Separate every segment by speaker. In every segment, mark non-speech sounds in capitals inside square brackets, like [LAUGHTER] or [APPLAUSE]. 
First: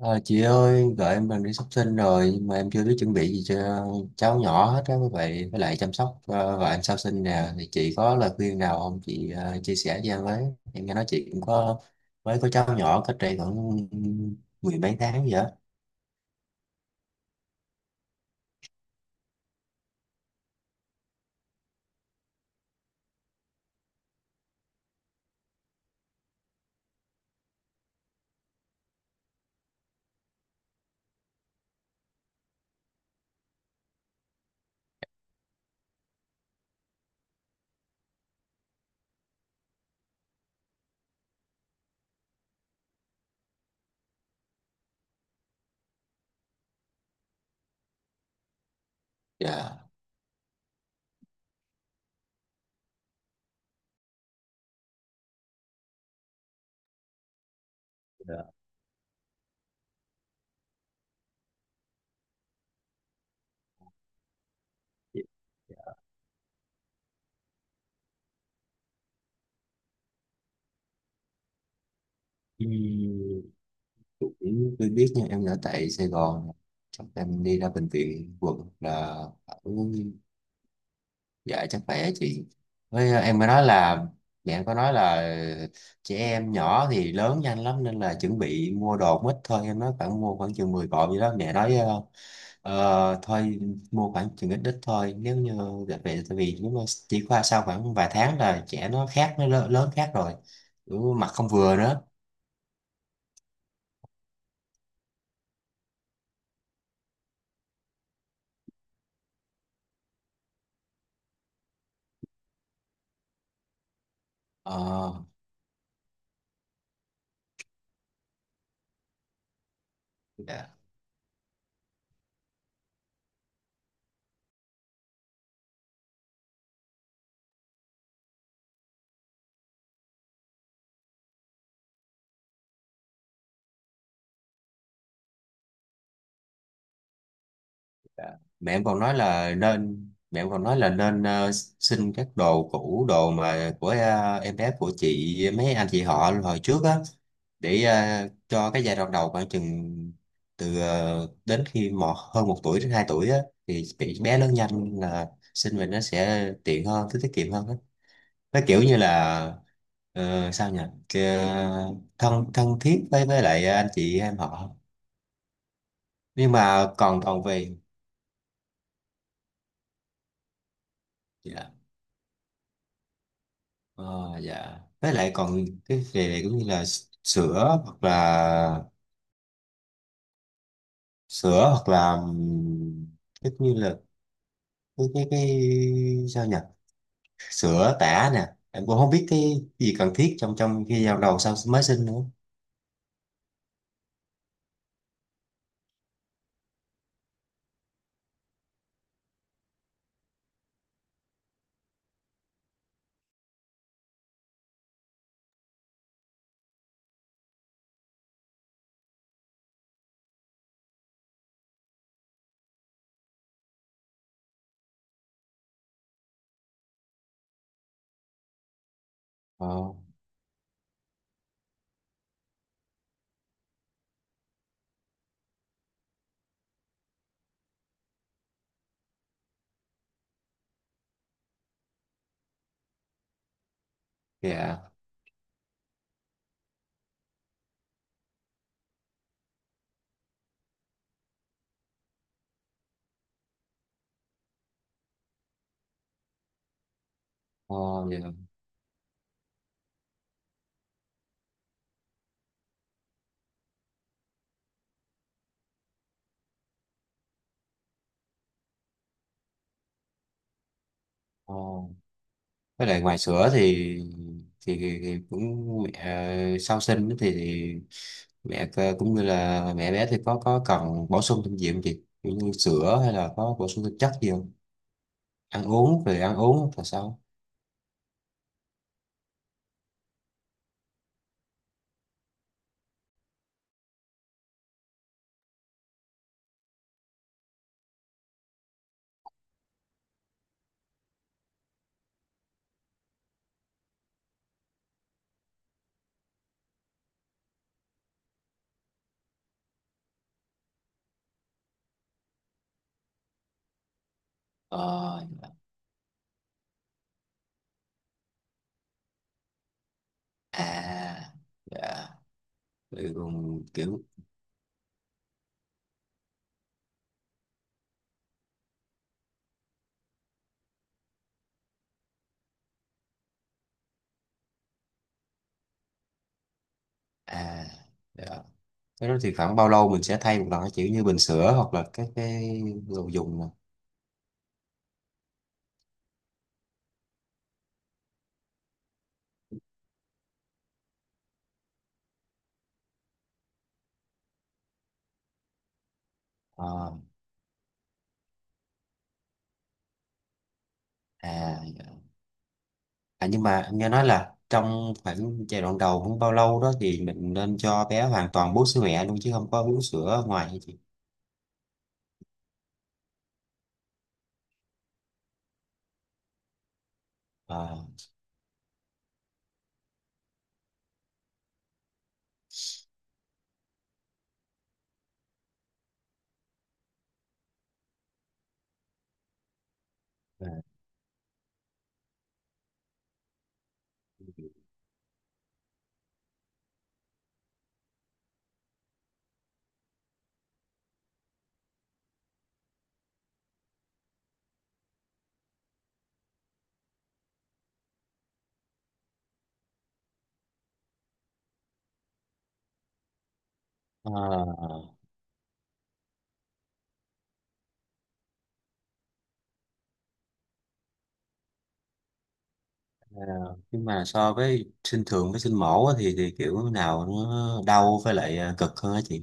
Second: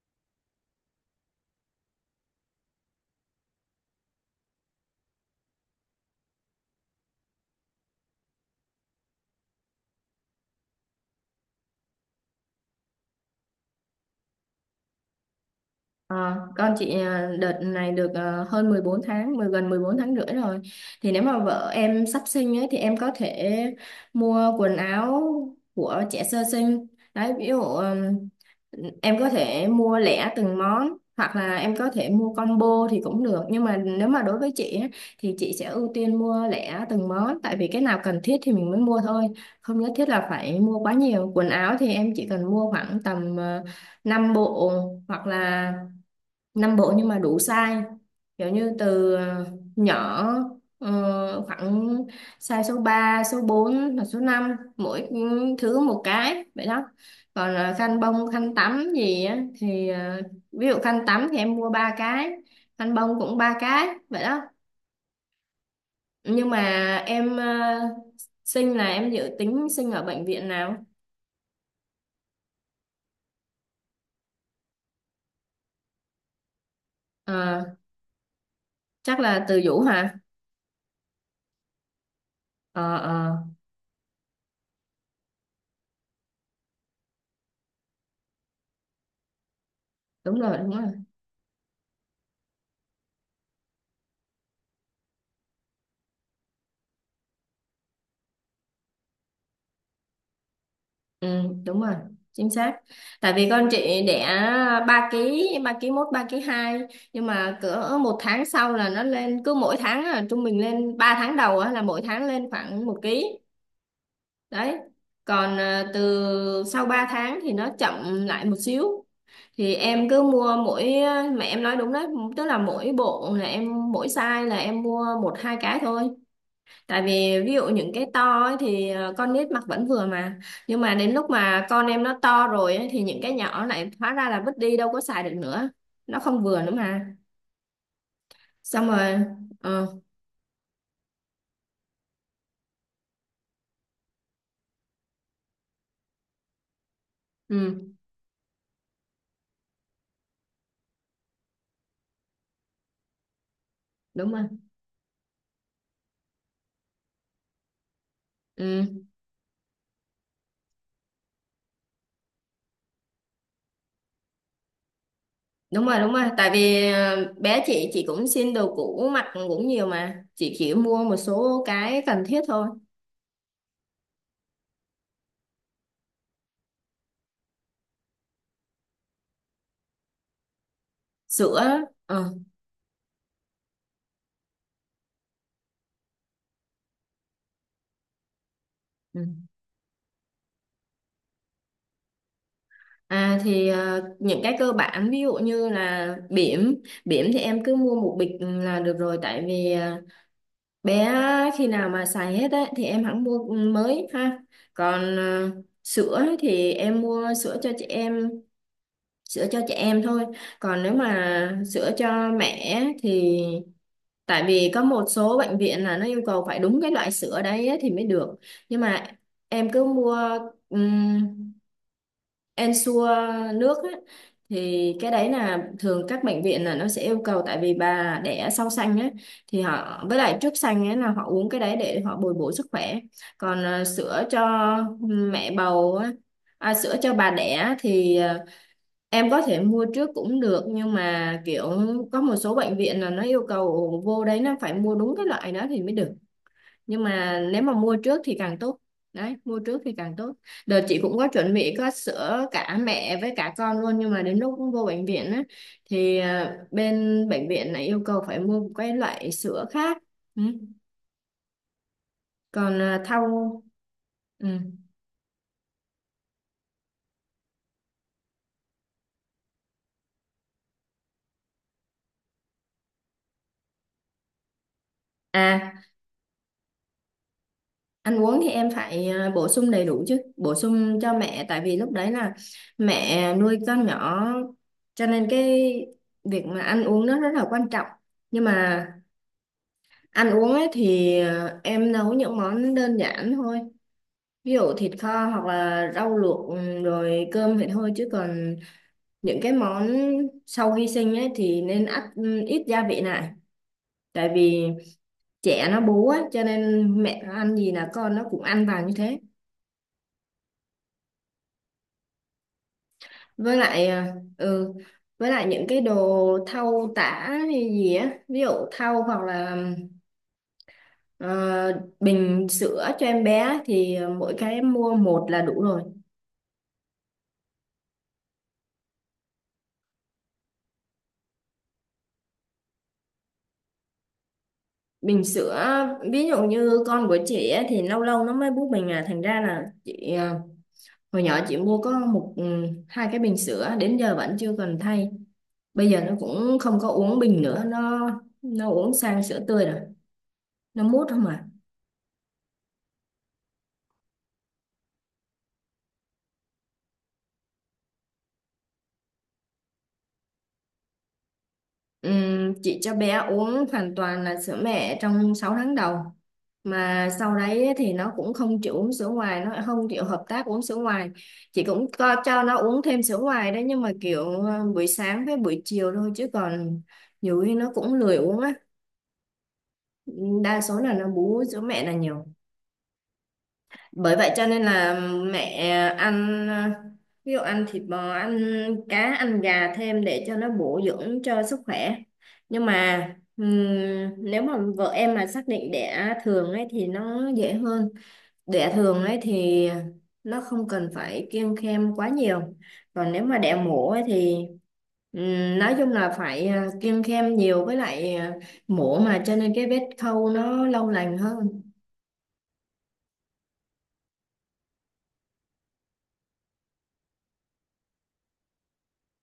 Speaker 1: Ờ, chị ơi, vợ em gần đi sắp sinh rồi nhưng mà em chưa biết chuẩn bị gì cho cháu nhỏ hết á, với lại chăm sóc vợ em sau sinh nè thì chị có lời khuyên nào không chị, chia sẻ cho em với. Em nghe nói chị cũng mới có cháu nhỏ cách đây khoảng mười mấy tháng vậy á.
Speaker 2: Ờ, con chị à, đợt này được hơn 14 tháng, gần 14 tháng rưỡi rồi. Thì nếu mà vợ em sắp sinh ấy, thì em có thể mua quần áo của trẻ sơ sinh. Đấy, ví dụ em có thể mua lẻ từng món hoặc là em có thể mua combo thì cũng được. Nhưng mà nếu mà đối với chị ấy, thì chị sẽ ưu tiên mua lẻ từng món, tại vì cái nào cần thiết thì mình mới mua thôi. Không nhất thiết là phải mua quá nhiều. Quần áo thì em chỉ cần mua khoảng tầm 5 bộ hoặc là năm bộ, nhưng mà đủ size, kiểu như từ
Speaker 1: Dạ,
Speaker 2: nhỏ, khoảng size số 3, số 4 hoặc số năm, mỗi thứ một cái vậy đó. Còn khăn bông
Speaker 1: Dạ,
Speaker 2: khăn tắm gì á thì ví dụ khăn tắm thì em mua 3 cái, khăn bông cũng 3 cái vậy đó.
Speaker 1: dạ, dạ.
Speaker 2: Nhưng mà em sinh là em dự tính sinh ở bệnh viện nào?
Speaker 1: Ừ, cũng tôi biết nha, em ở tại Sài Gòn, chắc em đi
Speaker 2: Ờ,
Speaker 1: ra bệnh viện quận là
Speaker 2: chắc là từ
Speaker 1: ở,
Speaker 2: Vũ hả?
Speaker 1: dạ, chắc bé chị.
Speaker 2: Ờ
Speaker 1: Với
Speaker 2: ờ.
Speaker 1: em mới nói là mẹ em có nói là trẻ em nhỏ thì lớn nhanh lắm, nên là chuẩn bị mua đồ cũng ít thôi, em nói mua
Speaker 2: Đúng
Speaker 1: khoảng
Speaker 2: rồi đúng
Speaker 1: chừng 10
Speaker 2: rồi.
Speaker 1: cọng gì đó, mẹ nói. Ờ, Thôi, mua khoảng chừng ít ít thôi, nếu như về, tại vì nếu mà chỉ qua sau khoảng vài tháng là trẻ nó khác, nó lớn khác rồi. Ừ, mặt
Speaker 2: Ừ,
Speaker 1: không vừa
Speaker 2: đúng rồi,
Speaker 1: nữa.
Speaker 2: chính xác. Tại vì con chị đẻ 3 ký, 3 ký mốt, 3 ký hai, nhưng mà cỡ 1 tháng sau là nó lên, cứ mỗi tháng là trung bình lên. 3 tháng đầu á, là mỗi tháng lên khoảng 1 ký. Đấy.
Speaker 1: ờ,
Speaker 2: Còn từ sau 3 tháng thì nó chậm lại một xíu. Thì em cứ mua
Speaker 1: dạ.
Speaker 2: mỗi, mà em nói đúng đấy, tức là mỗi bộ là em, mỗi size là em mua một hai cái thôi. Tại vì ví dụ những cái to ấy thì con nít mặc vẫn vừa mà. Nhưng mà đến lúc mà con em nó to rồi ấy, thì những cái nhỏ lại hóa ra là vứt đi, đâu có xài được nữa, nó không vừa nữa mà.
Speaker 1: Dạ.
Speaker 2: Xong rồi. ờ,
Speaker 1: Mẹ em còn nói là nên xin các đồ cũ, đồ mà của em bé của chị mấy anh chị họ hồi trước á,
Speaker 2: ừ,
Speaker 1: để cho cái giai đoạn đầu khoảng chừng từ đến khi hơn một tuổi đến hai tuổi á, thì bị
Speaker 2: Đúng
Speaker 1: bé
Speaker 2: rồi.
Speaker 1: lớn nhanh là xin về nó sẽ tiện hơn, tiết tiết kiệm hơn á. Nó kiểu như
Speaker 2: ừ,
Speaker 1: là sao nhỉ, Kì- thân thân thiết với lại anh chị em họ.
Speaker 2: Đúng rồi đúng rồi. Tại
Speaker 1: Nhưng
Speaker 2: vì
Speaker 1: mà còn còn
Speaker 2: bé
Speaker 1: về.
Speaker 2: chị cũng xin đồ cũ mặc cũng nhiều mà. Chị chỉ mua một số
Speaker 1: Dạ.
Speaker 2: cái cần thiết thôi.
Speaker 1: Ờ, dạ, với lại còn cái về này cũng như là sữa hoặc là, sữa
Speaker 2: Sữa.
Speaker 1: hoặc là
Speaker 2: ờ,
Speaker 1: ừm, cái như là, cái sao nhỉ, sữa tã nè em cũng không
Speaker 2: ừ.
Speaker 1: biết cái gì cần thiết trong trong khi giao đầu sau mới sinh nữa.
Speaker 2: À thì những cái cơ bản, ví dụ như là bỉm. Bỉm thì em cứ mua một bịch là được rồi, tại vì bé á, khi nào mà xài hết ấy, thì em hẳn mua mới ha. Còn sữa ấy thì em mua sữa cho chị em thôi. Còn nếu mà sữa cho mẹ ấy, thì tại vì có một số bệnh viện là nó yêu cầu phải đúng cái loại sữa đấy ấy thì mới được, nhưng mà
Speaker 1: ờ
Speaker 2: em cứ mua Ensure nước á, thì cái đấy là thường các bệnh viện là nó sẽ yêu cầu. Tại vì bà đẻ sau sanh á, thì họ, với lại trước sanh ấy là họ uống cái đấy để họ bồi bổ sức khỏe. Còn sữa cho
Speaker 1: dạ.
Speaker 2: mẹ bầu á, à, sữa cho bà đẻ thì em có thể mua trước cũng được, nhưng mà kiểu có một số bệnh viện là nó yêu cầu vô đấy nó phải mua đúng cái loại đó thì mới được. Nhưng mà nếu mà
Speaker 1: ờ
Speaker 2: mua
Speaker 1: dạ.
Speaker 2: trước thì càng tốt. Đấy, mua trước thì càng tốt. Đợt chị cũng có chuẩn bị có sữa cả mẹ với cả con luôn, nhưng mà đến lúc vô bệnh viện á thì bên bệnh viện này yêu cầu phải mua một cái loại sữa khác. Ừ.
Speaker 1: ờ
Speaker 2: Còn
Speaker 1: với lại ngoài sữa thì,
Speaker 2: thau. Ừ.
Speaker 1: thì cũng, mẹ, sau sinh thì mẹ cũng như là mẹ bé thì có cần bổ sung thêm gì không chị? Kiểu như sữa hay là có bổ sung thêm chất gì không, ăn
Speaker 2: À,
Speaker 1: uống về ăn uống là sao?
Speaker 2: ăn uống thì em phải bổ sung đầy đủ chứ, bổ sung cho mẹ, tại vì lúc đấy là mẹ nuôi con nhỏ, cho nên cái việc mà ăn uống nó rất là quan trọng. Nhưng mà ăn uống ấy thì em nấu những món đơn giản thôi. Ví dụ thịt kho hoặc là rau luộc, rồi cơm vậy thôi, chứ còn những cái món sau khi sinh ấy thì nên ăn ít gia vị lại. Tại vì
Speaker 1: ờ
Speaker 2: trẻ nó bú ấy, cho nên mẹ nó ăn gì là con nó cũng ăn vào như thế.
Speaker 1: À, dạ. Vậy
Speaker 2: Với
Speaker 1: còn
Speaker 2: lại
Speaker 1: kiểu,
Speaker 2: ừ với lại những cái đồ thau tả hay gì á, ví dụ thau hoặc là ờ, bình sữa cho em bé thì mỗi cái em mua một là đủ rồi.
Speaker 1: à, dạ. Cái đó thì khoảng bao lâu mình sẽ thay một lần, cái kiểu như bình sữa hoặc là các cái đồ dùng nè?
Speaker 2: Bình sữa, ví dụ như con của chị á, thì lâu lâu nó mới bú bình à, thành ra là chị hồi nhỏ chị mua có một, hai cái bình sữa đến giờ vẫn chưa cần thay. Bây giờ nó cũng không có
Speaker 1: ờ
Speaker 2: uống bình nữa, nó uống sang sữa tươi rồi, nó mút không à.
Speaker 1: À, dạ. À nhưng mà anh nghe nói là trong khoảng giai đoạn đầu không bao lâu đó thì mình nên cho bé hoàn toàn bú sữa mẹ luôn chứ không có uống sữa ngoài hả chị?
Speaker 2: Chị cho bé uống hoàn toàn là sữa mẹ trong 6 tháng đầu, mà sau đấy
Speaker 1: À,
Speaker 2: thì nó cũng không chịu uống sữa ngoài, nó không chịu hợp tác uống sữa ngoài. Chị cũng co cho nó uống thêm sữa ngoài đấy, nhưng mà kiểu buổi sáng với buổi chiều thôi, chứ còn nhiều khi nó cũng lười uống á. Đa số là nó bú sữa mẹ là nhiều, bởi vậy cho nên là mẹ ăn ví dụ ăn thịt bò, ăn cá, ăn gà thêm để cho nó bổ dưỡng cho sức khỏe. Nhưng mà ừm, nếu mà vợ em mà xác định đẻ thường ấy thì nó dễ hơn. Đẻ thường ấy thì nó không cần phải kiêng khem quá nhiều. Còn nếu mà đẻ mổ ấy
Speaker 1: à,
Speaker 2: thì
Speaker 1: à.
Speaker 2: nói chung là phải kiêng khem nhiều, với lại mổ mà, cho nên cái vết khâu nó lâu lành hơn.
Speaker 1: Ờ, nhưng mà so với sinh thường với sinh mổ á, thì kiểu nào nó đau với lại, cực hơn á chị?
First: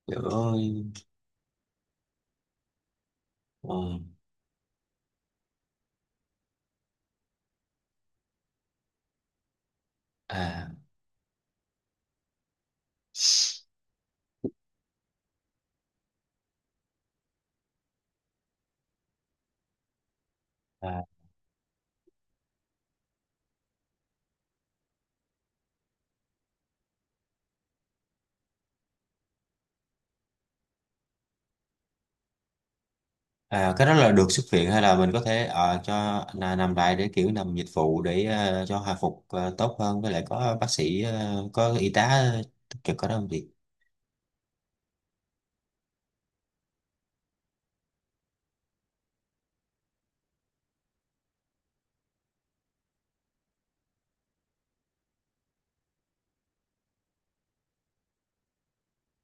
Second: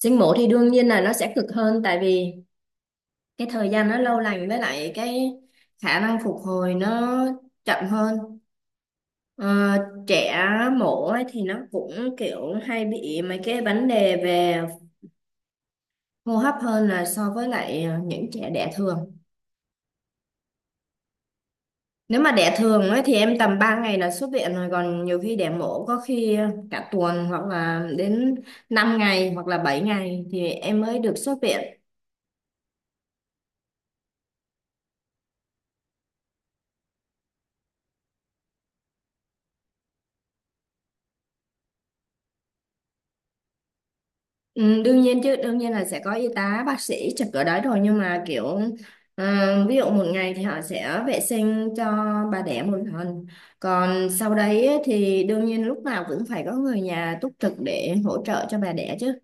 Speaker 2: Sinh
Speaker 1: Kiểu,
Speaker 2: mổ thì đương nhiên là nó sẽ cực hơn, tại vì cái thời gian nó
Speaker 1: ừ,
Speaker 2: lâu lành, với lại cái khả năng phục hồi nó chậm hơn. Ờ, trẻ
Speaker 1: à,
Speaker 2: mổ ấy thì nó cũng kiểu hay bị mấy cái vấn đề về hô hấp hơn là so với lại những trẻ đẻ thường.
Speaker 1: à,
Speaker 2: Nếu mà đẻ thường ấy thì em tầm 3 ngày là xuất viện rồi, còn nhiều khi đẻ mổ có khi cả tuần, hoặc là đến 5 ngày hoặc là 7 ngày thì em mới được xuất viện.
Speaker 1: à. Cái đó là được xuất viện hay là mình có thể cho là nằm lại, để kiểu nằm dịch vụ để cho hồi phục tốt hơn, với lại có bác sĩ, có y tá túc trực có đó không chị?
Speaker 2: Ừ, đương nhiên chứ, đương nhiên là sẽ có y tá bác sĩ trực ở đấy rồi, nhưng mà kiểu ờ, ví dụ 1 ngày thì họ sẽ vệ sinh cho bà đẻ 1 lần. Còn sau đấy ấy thì đương nhiên lúc nào cũng phải có người nhà túc trực để hỗ trợ cho bà đẻ chứ.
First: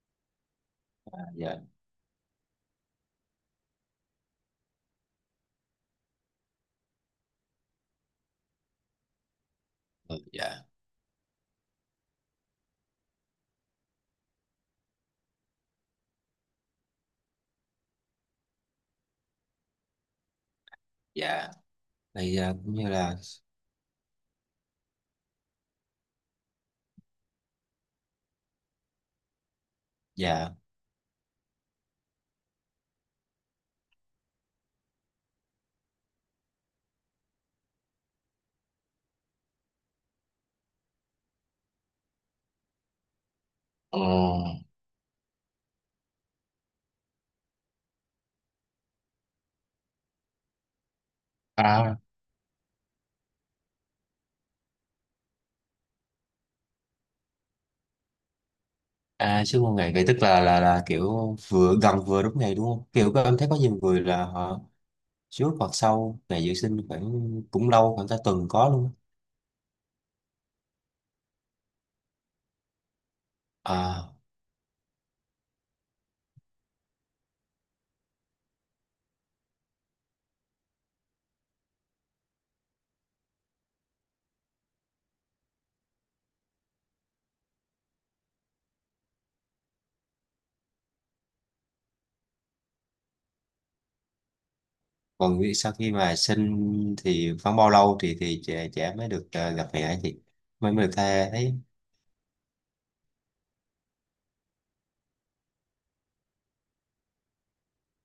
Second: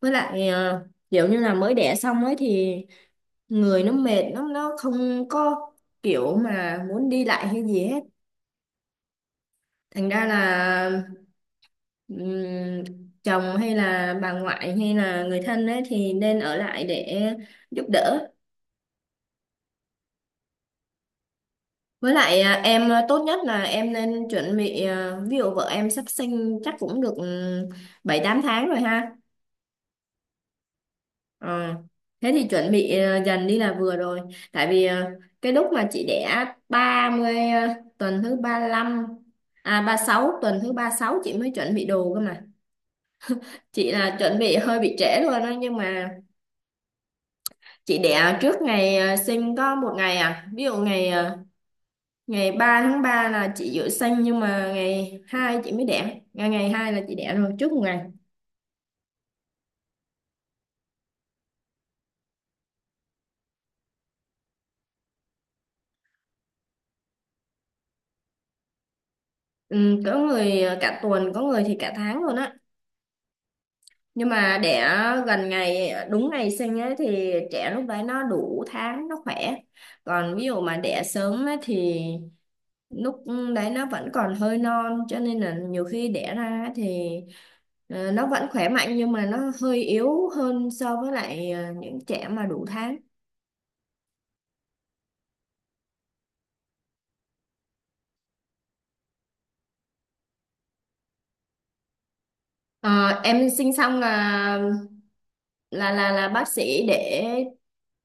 Speaker 2: Với lại
Speaker 1: À,
Speaker 2: kiểu như là
Speaker 1: dạ.
Speaker 2: mới đẻ xong ấy thì người nó mệt, nó không có kiểu mà muốn đi lại hay gì hết, thành
Speaker 1: Ừ,
Speaker 2: ra
Speaker 1: dạ,
Speaker 2: là Ừm, chồng hay là bà ngoại hay là người thân ấy thì nên ở lại để giúp đỡ.
Speaker 1: dạ.
Speaker 2: Với
Speaker 1: Đây,
Speaker 2: lại
Speaker 1: cũng như
Speaker 2: em
Speaker 1: là,
Speaker 2: tốt nhất là em nên chuẩn bị, ví dụ vợ em sắp sinh chắc cũng được 7 8 tháng rồi ha.
Speaker 1: dạ.
Speaker 2: Ờ, thế thì chuẩn bị dần đi là vừa rồi. Tại vì cái lúc mà chị đẻ 30 tuần thứ 35, à, 36, tuần thứ 36 chị mới chuẩn bị đồ cơ mà. Chị
Speaker 1: Ờ.
Speaker 2: là chuẩn bị hơi bị trễ luôn đó, nhưng mà chị đẻ trước ngày sinh có 1 ngày à. Ví dụ ngày
Speaker 1: à,
Speaker 2: ngày 3 tháng 3 là chị dự sinh, nhưng mà ngày 2 chị mới đẻ. Ngày ngày 2 là chị đẻ rồi, trước 1 ngày.
Speaker 1: À, sư phụ ngày vậy tức là kiểu vừa gần vừa đúng ngày đúng không? Kiểu các em thấy có nhiều người là họ trước hoặc sau ngày dự sinh khoảng cũng lâu, khoảng cả tuần có luôn.
Speaker 2: Ừ, có người cả tuần, có người thì cả tháng luôn á.
Speaker 1: Á. À,
Speaker 2: Nhưng mà đẻ gần ngày, đúng ngày sinh ấy thì trẻ lúc đấy nó đủ tháng, nó khỏe. Còn ví dụ mà đẻ sớm ấy thì lúc đấy nó vẫn còn hơi non, cho nên là nhiều khi đẻ ra thì nó vẫn khỏe mạnh nhưng mà nó hơi yếu hơn so với lại những trẻ mà đủ tháng.
Speaker 1: còn nghĩ sau khi mà sinh thì khoảng bao lâu thì trẻ trẻ mới được gặp mẹ thì mới mới được tha thấy?
Speaker 2: Ờ, em sinh xong là là bác sĩ để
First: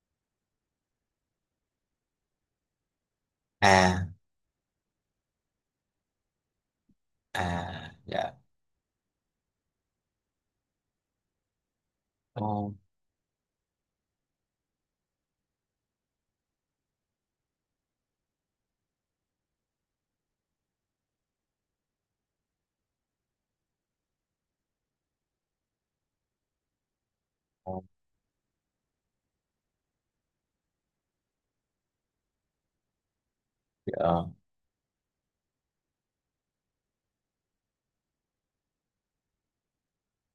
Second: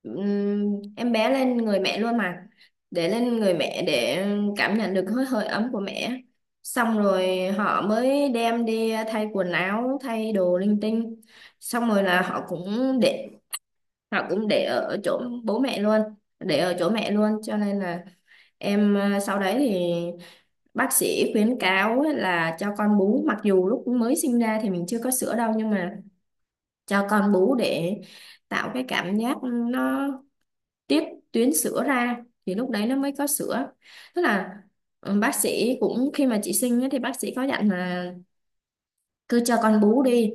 Speaker 2: ừm, em bé lên người mẹ luôn mà, để lên người mẹ
Speaker 1: À.
Speaker 2: để cảm nhận được hơi hơi ấm của mẹ. Xong rồi họ
Speaker 1: À, dạ.
Speaker 2: mới đem đi thay quần áo, thay đồ linh tinh. Xong rồi là họ
Speaker 1: Ô.
Speaker 2: cũng để Thảo, cũng để ở chỗ bố mẹ luôn, để ở chỗ mẹ luôn, cho nên là em sau đấy thì bác sĩ khuyến cáo ấy là cho con bú, mặc dù lúc mới sinh ra thì mình chưa có sữa đâu, nhưng mà cho con bú
Speaker 1: Ô,
Speaker 2: để tạo cái cảm giác, nó tiết tuyến sữa ra, thì lúc đấy nó mới có sữa. Tức
Speaker 1: dạ.
Speaker 2: là ừ, bác sĩ cũng, khi mà chị sinh ấy, thì bác sĩ có dặn là cứ cho con bú đi,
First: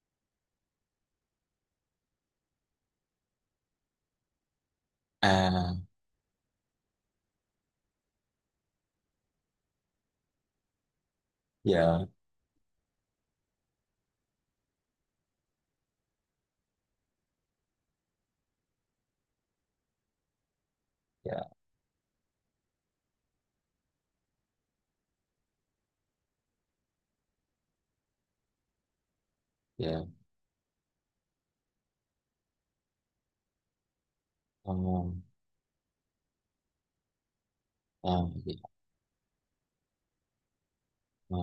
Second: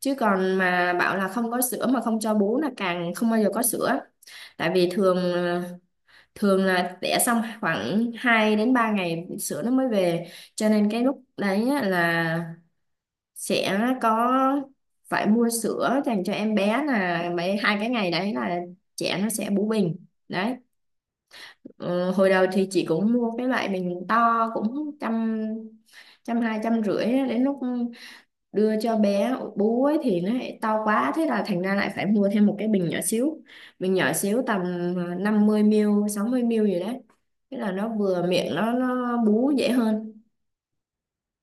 Speaker 2: chứ còn mà bảo là không có sữa mà không cho bú là càng không bao giờ có sữa. Tại vì thường ờ,
Speaker 1: À,
Speaker 2: thường là đẻ xong khoảng 2 đến 3 ngày sữa nó mới về, cho nên cái lúc đấy á
Speaker 1: dạ,
Speaker 2: là sẽ có, phải mua sữa dành cho em bé, là mấy hai cái ngày đấy là trẻ nó sẽ bú bình. Đấy.
Speaker 1: dạ,
Speaker 2: Ờ, hồi đầu thì chị cũng mua cái loại bình to cũng trăm, trăm hai, trăm rưỡi á, đến lúc đưa cho bé bú ấy
Speaker 1: dạ.
Speaker 2: thì nó lại to quá, thế là thành ra lại phải mua thêm một cái bình nhỏ xíu. Tầm
Speaker 1: Ô,
Speaker 2: ờ, 50 ml 60 ml gì đấy, thế là nó vừa
Speaker 1: ô,
Speaker 2: miệng, nó bú dễ hơn.
Speaker 1: dạ,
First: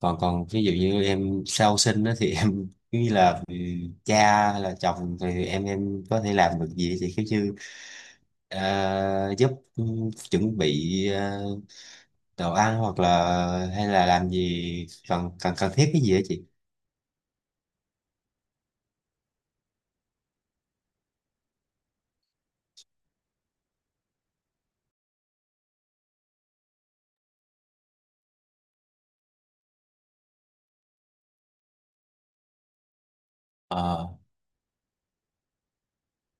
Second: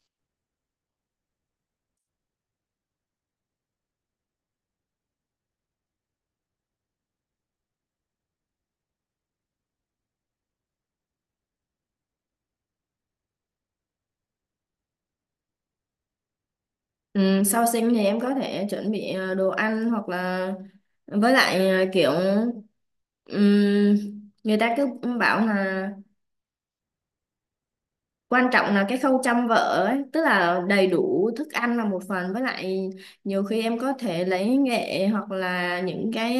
Speaker 1: còn còn ví dụ như em sau sinh đó thì [LAUGHS] em cứ như là, cha hay là chồng thì em có thể làm được gì thì cứ như giúp, chuẩn bị đồ ăn hoặc là hay là làm gì cần cần cần thiết cái gì đó chị?
Speaker 2: Ừ, sau sinh thì em có thể chuẩn bị đồ ăn hoặc là, với lại kiểu ừm, người ta cứ bảo là quan trọng là cái khâu chăm vợ ấy, tức là đầy đủ thức ăn là một phần, với lại nhiều khi em có
Speaker 1: ờ
Speaker 2: thể lấy nghệ hoặc là những cái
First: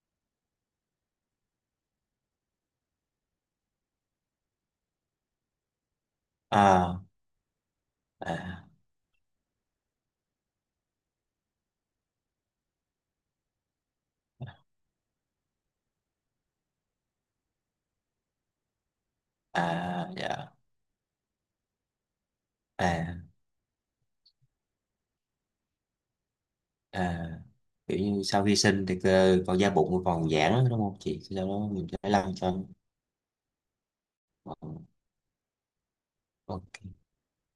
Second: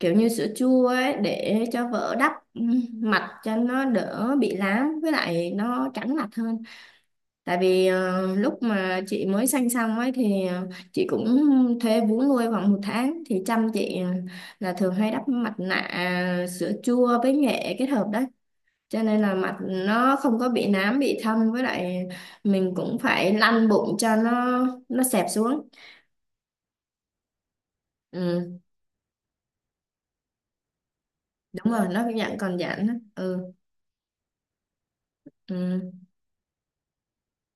Speaker 2: kiểu như sữa chua ấy để cho vỡ đắp mặt, cho nó đỡ bị lám, với lại nó trắng mặt hơn.
Speaker 1: À,
Speaker 2: Tại vì lúc
Speaker 1: à,
Speaker 2: mà chị mới sanh xong ấy thì chị cũng thuê vú nuôi khoảng 1 tháng thì chăm chị, là thường hay đắp mặt nạ sữa chua với nghệ kết hợp đấy, cho nên là mặt
Speaker 1: à,
Speaker 2: nó
Speaker 1: dạ,
Speaker 2: không có bị nám bị thâm. Với lại mình cũng
Speaker 1: à,
Speaker 2: phải lăn bụng cho nó xẹp xuống.
Speaker 1: à, kiểu như sau khi
Speaker 2: Ừ,
Speaker 1: sinh thì còn da bụng còn giãn đúng không chị, sau đó
Speaker 2: đúng
Speaker 1: mình
Speaker 2: rồi, nó
Speaker 1: phải
Speaker 2: cũng
Speaker 1: làm
Speaker 2: dạng
Speaker 1: cho,
Speaker 2: còn giãn đó. Ừ.
Speaker 1: ờ
Speaker 2: Ừ.
Speaker 1: ok.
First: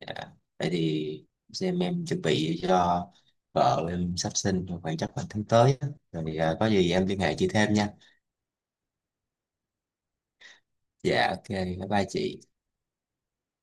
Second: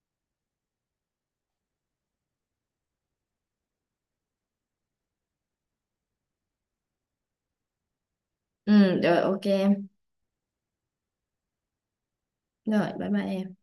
Speaker 1: Dạ. Thế thì, xem em chuẩn bị cho vợ em sắp sinh rồi, khoảng chắc là tháng tới á, rồi có gì em liên hệ chị thêm nha.
Speaker 2: Ừ rồi ok.
Speaker 1: Dạ, ok, bye bye chị.
Speaker 2: Rồi, bye bye em.